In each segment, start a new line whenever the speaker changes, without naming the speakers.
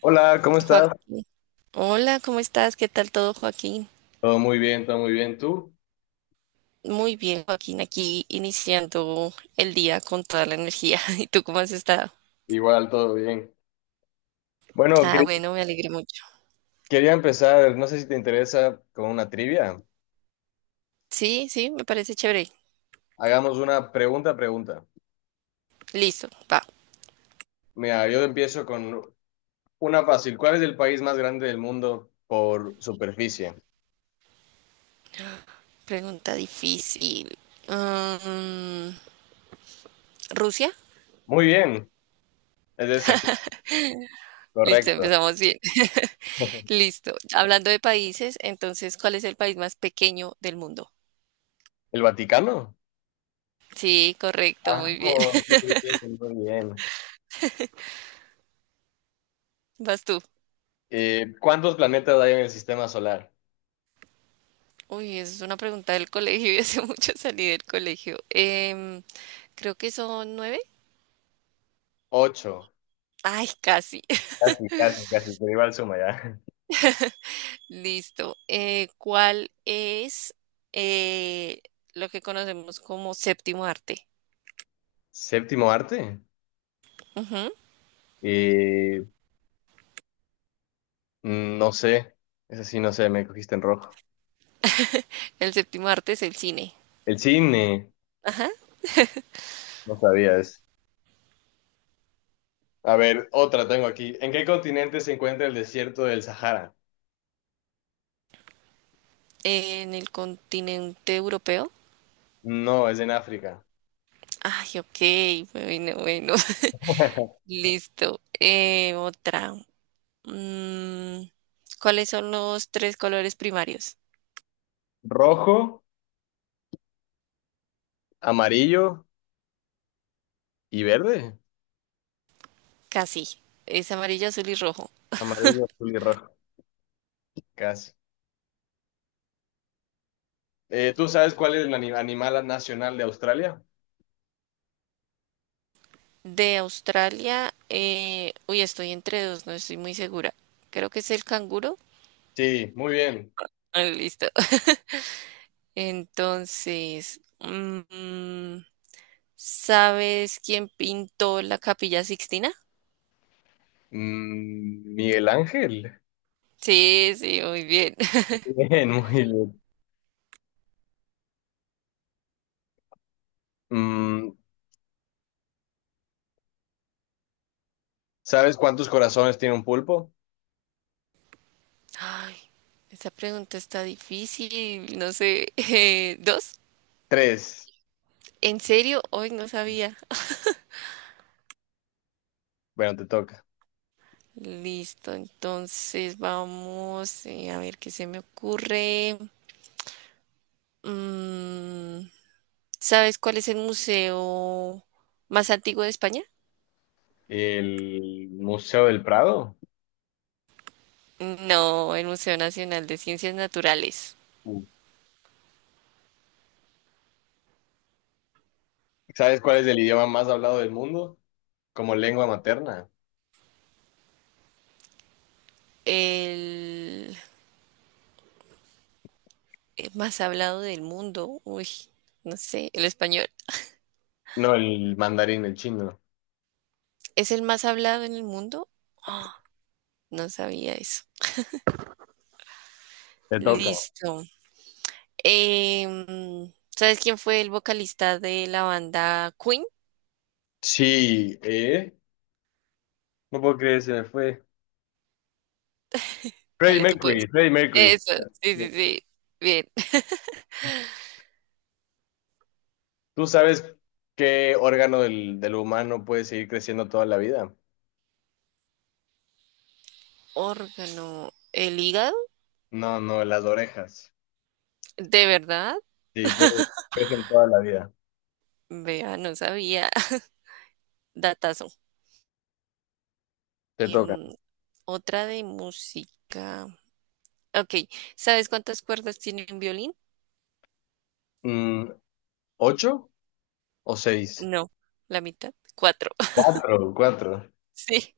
Hola, ¿cómo estás?
Joaquín. Hola, ¿cómo estás? ¿Qué tal todo, Joaquín?
Todo muy bien, todo muy bien. ¿Tú?
Muy bien, Joaquín, aquí iniciando el día con toda la energía. ¿Y tú cómo has estado?
Igual, todo bien. Bueno,
Ah, bueno, me alegré mucho.
quería empezar, no sé si te interesa, con una trivia.
Sí, sí, me parece chévere.
Hagamos una pregunta a pregunta.
Listo, va.
Mira, yo empiezo con una fácil. ¿Cuál es el país más grande del mundo por superficie?
Pregunta difícil. Mm, ¿Rusia?
Muy bien, es esa,
Listo,
correcto.
empezamos bien. Listo. Hablando de países, entonces, ¿cuál es el país más pequeño del mundo?
¿El Vaticano?
Sí, correcto,
Ah,
muy bien.
muy bien, muy bien.
Vas tú.
¿Cuántos planetas hay en el sistema solar?
Uy, esa es una pregunta del colegio y hace mucho salí del colegio. Creo que son nueve.
Ocho.
Ay, casi.
Casi, casi, casi, pero igual suma ya.
Listo. ¿Cuál es eh, lo que conocemos como séptimo arte?
¿Séptimo arte?
Ujú.
Y no sé, eso sí, no sé, me cogiste en rojo.
El séptimo arte es el cine.
El cine,
Ajá.
no sabía eso. A ver, otra tengo aquí. ¿En qué continente se encuentra el desierto del Sahara?
En el continente europeo.
No, es en África.
Ay, ok. Bueno, bueno. Listo. Otra. Mm, ¿Cuáles son los tres colores primarios?
Rojo, amarillo y verde.
Casi. Es amarillo, azul y rojo.
Amarillo, azul y rojo, casi. ¿Tú sabes cuál es el animal nacional de Australia?
De Australia, uy, estoy entre dos, no estoy muy segura. Creo que es el canguro.
Sí, muy bien.
Ah, listo. Entonces, ¿sabes quién pintó la Capilla Sixtina?
Mm, Miguel Ángel.
Sí, sí, muy bien.
Bien, muy bien. Mm, ¿Sabes cuántos corazones tiene un pulpo?
Ay, esta pregunta está difícil, no sé. ¿Dos?
Tres.
¿En serio? Hoy no sabía.
Bueno, te toca.
Listo, entonces vamos a ver qué se me ocurre. Mm, ¿Sabes cuál es el museo más antiguo de España?
El Museo del Prado.
No, el Museo Nacional de Ciencias Naturales.
Uh, ¿Sabes cuál es el idioma más hablado del mundo? Como lengua materna.
El, el más hablado del mundo. Uy, no sé, el español.
No, el mandarín, el chino.
¿Es el más hablado en el mundo? Ah, no sabía eso.
Te toca.
Listo. ¿Sabes quién fue el vocalista de la banda Queen?
Sí, ¿eh? No puedo creer, se me fue. Freddie
Dale, tú puedes.
Mercury, Freddie Mercury.
Eso, sí,
Bien.
sí, sí. Bien.
¿Tú sabes qué órgano del humano puede seguir creciendo toda la vida?
Órgano, el hígado,
No, no, las orejas.
¿de verdad?
Sí, pues, crecen toda la vida.
Vea, no sabía. Datazo.
Te toca.
Em, otra de música. Ok, ¿sabes cuántas cuerdas tiene un violín?
Mm, ¿ocho o seis?
No, la mitad. Cuatro.
Cuatro, cuatro.
Sí,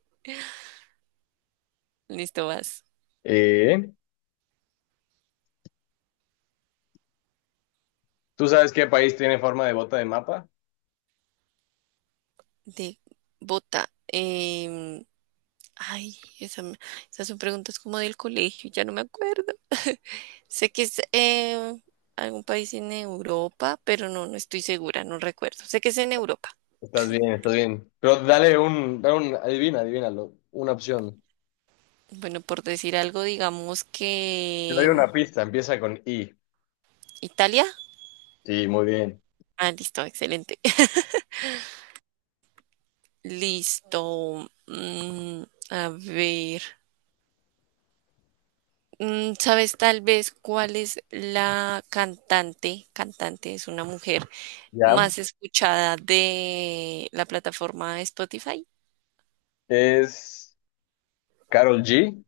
listo, vas.
Eh, ¿Tú sabes qué país tiene forma de bota de mapa?
De bota. Ay, esas son preguntas como del colegio, ya no me acuerdo. Sé que es algún país en Europa, pero no, no estoy segura, no recuerdo. Sé que es en Europa.
Estás bien, estás bien. Pero dale un, adivina, adivínalo, una opción.
Bueno, por decir algo, digamos
Te doy
que
una pista, empieza con I.
Italia.
Sí, muy bien.
Ah, listo, excelente. Listo. A ver. ¿Sabes tal vez cuál es la cantante? Cantante es una mujer
¿Ya?
más escuchada de la plataforma Spotify.
Es Carol G,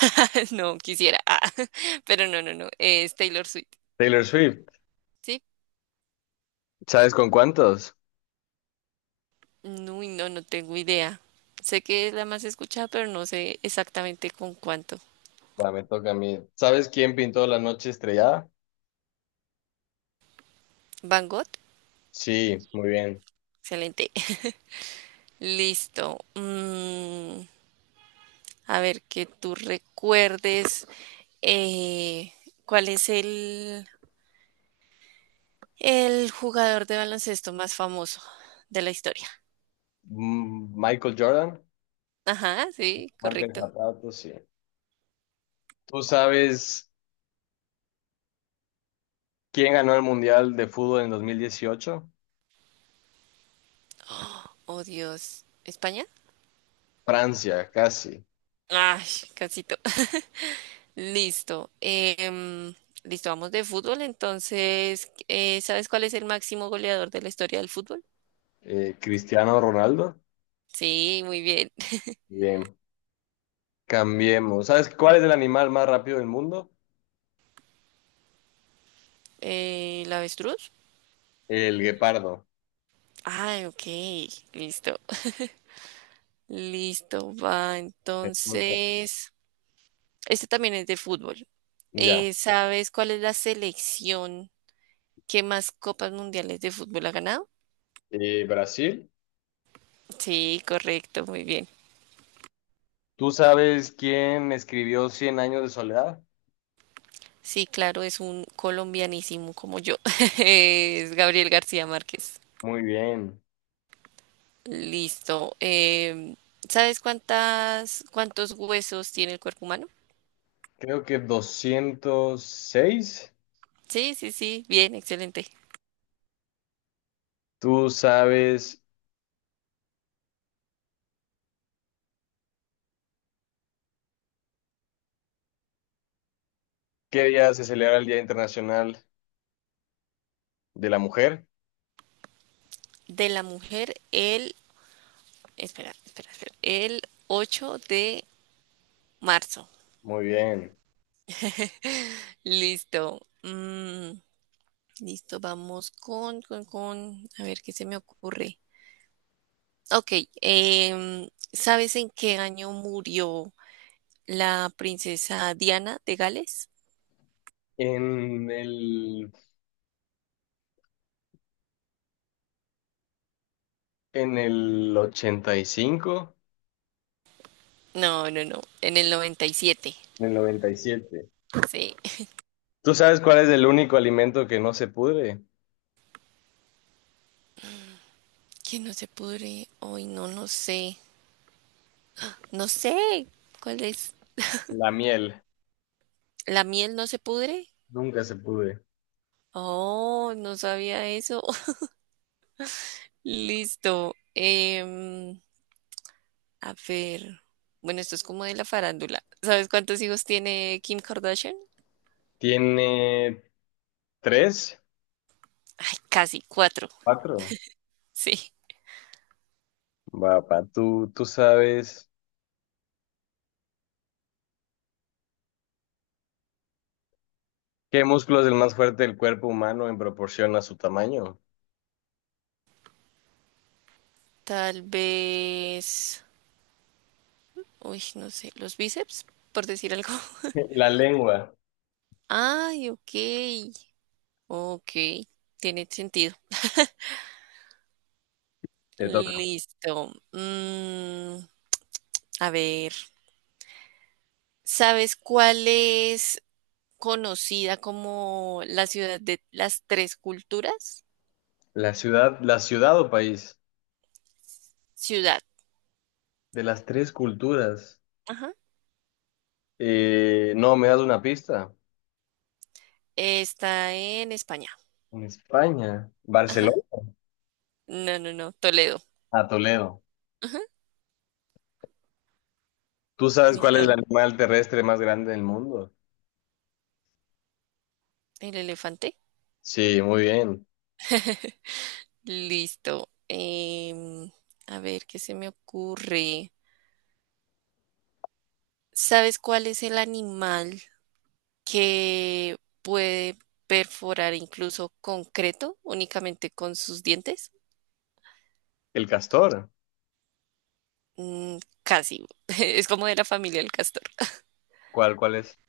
No quisiera, ah, pero no, no, no. Es Taylor Swift.
Taylor Swift.
¿Sí?
¿Sabes con cuántos?
No, uy, no, no tengo idea. Sé que es la más escuchada, pero no sé exactamente con cuánto.
Va, me toca a mí. ¿Sabes quién pintó La Noche Estrellada?
Van Gogh.
Sí, muy bien.
Excelente. Listo. A ver, que tú recuerdes. Eh, ¿Cuál es el jugador de baloncesto más famoso de la historia?
Mm, Michael Jordan,
Ajá, sí,
marca de
correcto.
zapatos, sí. ¿Tú sabes quién ganó el Mundial de Fútbol en 2018?
Oh, Dios. ¿España?
Francia, casi.
Ay, casito. Listo. Em, listo, vamos de fútbol. Entonces, ¿sabes cuál es el máximo goleador de la historia del fútbol?
Cristiano Ronaldo.
Sí, muy bien.
Bien. Cambiemos. ¿Sabes cuál es el animal más rápido del mundo?
¿El avestruz?
El guepardo.
Ay, ok. Listo. Listo, va.
Te toca.
Entonces, este también es de fútbol.
Ya.
¿Sabes cuál es la selección que más copas mundiales de fútbol ha ganado?
Brasil.
Sí, correcto, muy bien.
¿Tú sabes quién escribió Cien años de soledad?
Sí, claro, es un colombianísimo como yo. Es Gabriel García Márquez.
Muy bien.
Listo. Em, ¿sabes cuántos huesos tiene el cuerpo humano?
Creo que 206.
Sí, sí, sí, bien, excelente.
¿Tú sabes qué día se celebra el Día Internacional de la Mujer?
De la mujer, el, espera, espera, espera, el 8 de marzo.
Muy bien.
Listo. Mm, Listo, vamos con, a ver qué se me ocurre. Ok, ¿sabes en qué año murió la princesa Diana de Gales?
En en el 85.
No, no, no, en el 97.
En el 97.
Sí.
¿Tú sabes cuál es el único alimento que no se pudre?
Que no se pudre, hoy no, no sé, no sé, ¿cuál es?
La miel.
¿La miel no se pudre?
Nunca se pudre.
Oh, no sabía eso. Listo. A ver, bueno, esto es como de la farándula. ¿Sabes cuántos hijos tiene Kim Kardashian?
¿Tiene tres?
Ay, casi cuatro.
¿Cuatro?
Sí.
Va, pa, ¿tú sabes qué músculo es el más fuerte del cuerpo humano en proporción a su tamaño?
Tal vez. Uy, no sé. Los bíceps, por decir algo.
La lengua.
Ay, ok. Ok. Tiene sentido.
Te toca.
Listo. A ver. ¿Sabes cuál es conocida como la ciudad de las tres culturas?
La ciudad o país
Ciudad.
de las tres culturas.
Ajá.
No, me das una pista.
Está en España.
En España. Barcelona.
Ajá. No, no, no. Toledo.
A Toledo.
Ajá.
¿Tú sabes cuál es el
Listo.
animal terrestre más grande del mundo?
El elefante.
Sí, muy bien.
Listo. A ver, ¿qué se me ocurre? ¿Sabes cuál es el animal que puede perforar incluso concreto únicamente con sus dientes?
El castor.
Mm, casi. Es como de la familia del castor.
¿Cuál es?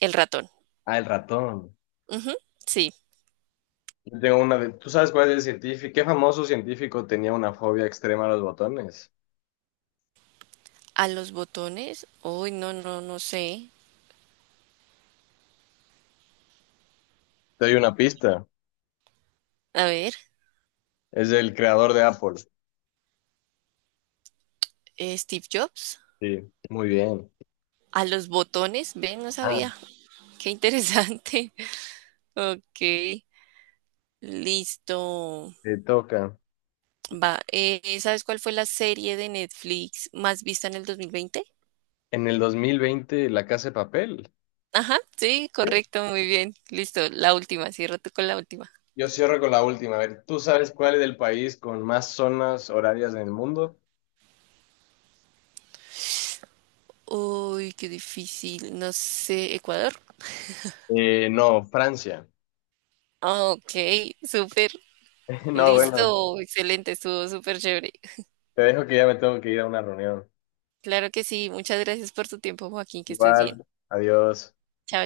El ratón.
Ah, el ratón.
Ujú, sí.
Yo tengo una de... ¿Tú sabes cuál es el científico? ¿Qué famoso científico tenía una fobia extrema a los botones?
A los botones. Uy, no, no, no sé.
Te doy una pista.
A ver,
Es el creador de Apple.
Steve Jobs.
Sí, muy bien.
A los botones. Ven, no
Ah,
sabía. Qué interesante. Ok. Listo.
te toca.
Va, ¿sabes cuál fue la serie de Netflix más vista en el 2020?
En el 2020, La Casa de Papel.
Ajá, sí,
Sí.
correcto, muy bien. Listo, la última, cierra tú con la última.
Yo cierro con la última. A ver, ¿tú sabes cuál es el país con más zonas horarias en el mundo?
Uy, qué difícil, no sé, Ecuador.
No, Francia.
Ah, ok, súper,
No, bueno,
listo, excelente, estuvo súper chévere.
te dejo que ya me tengo que ir a una reunión.
Claro que sí, muchas gracias por tu tiempo, Joaquín, que estés
Igual,
bien.
adiós.
Chao.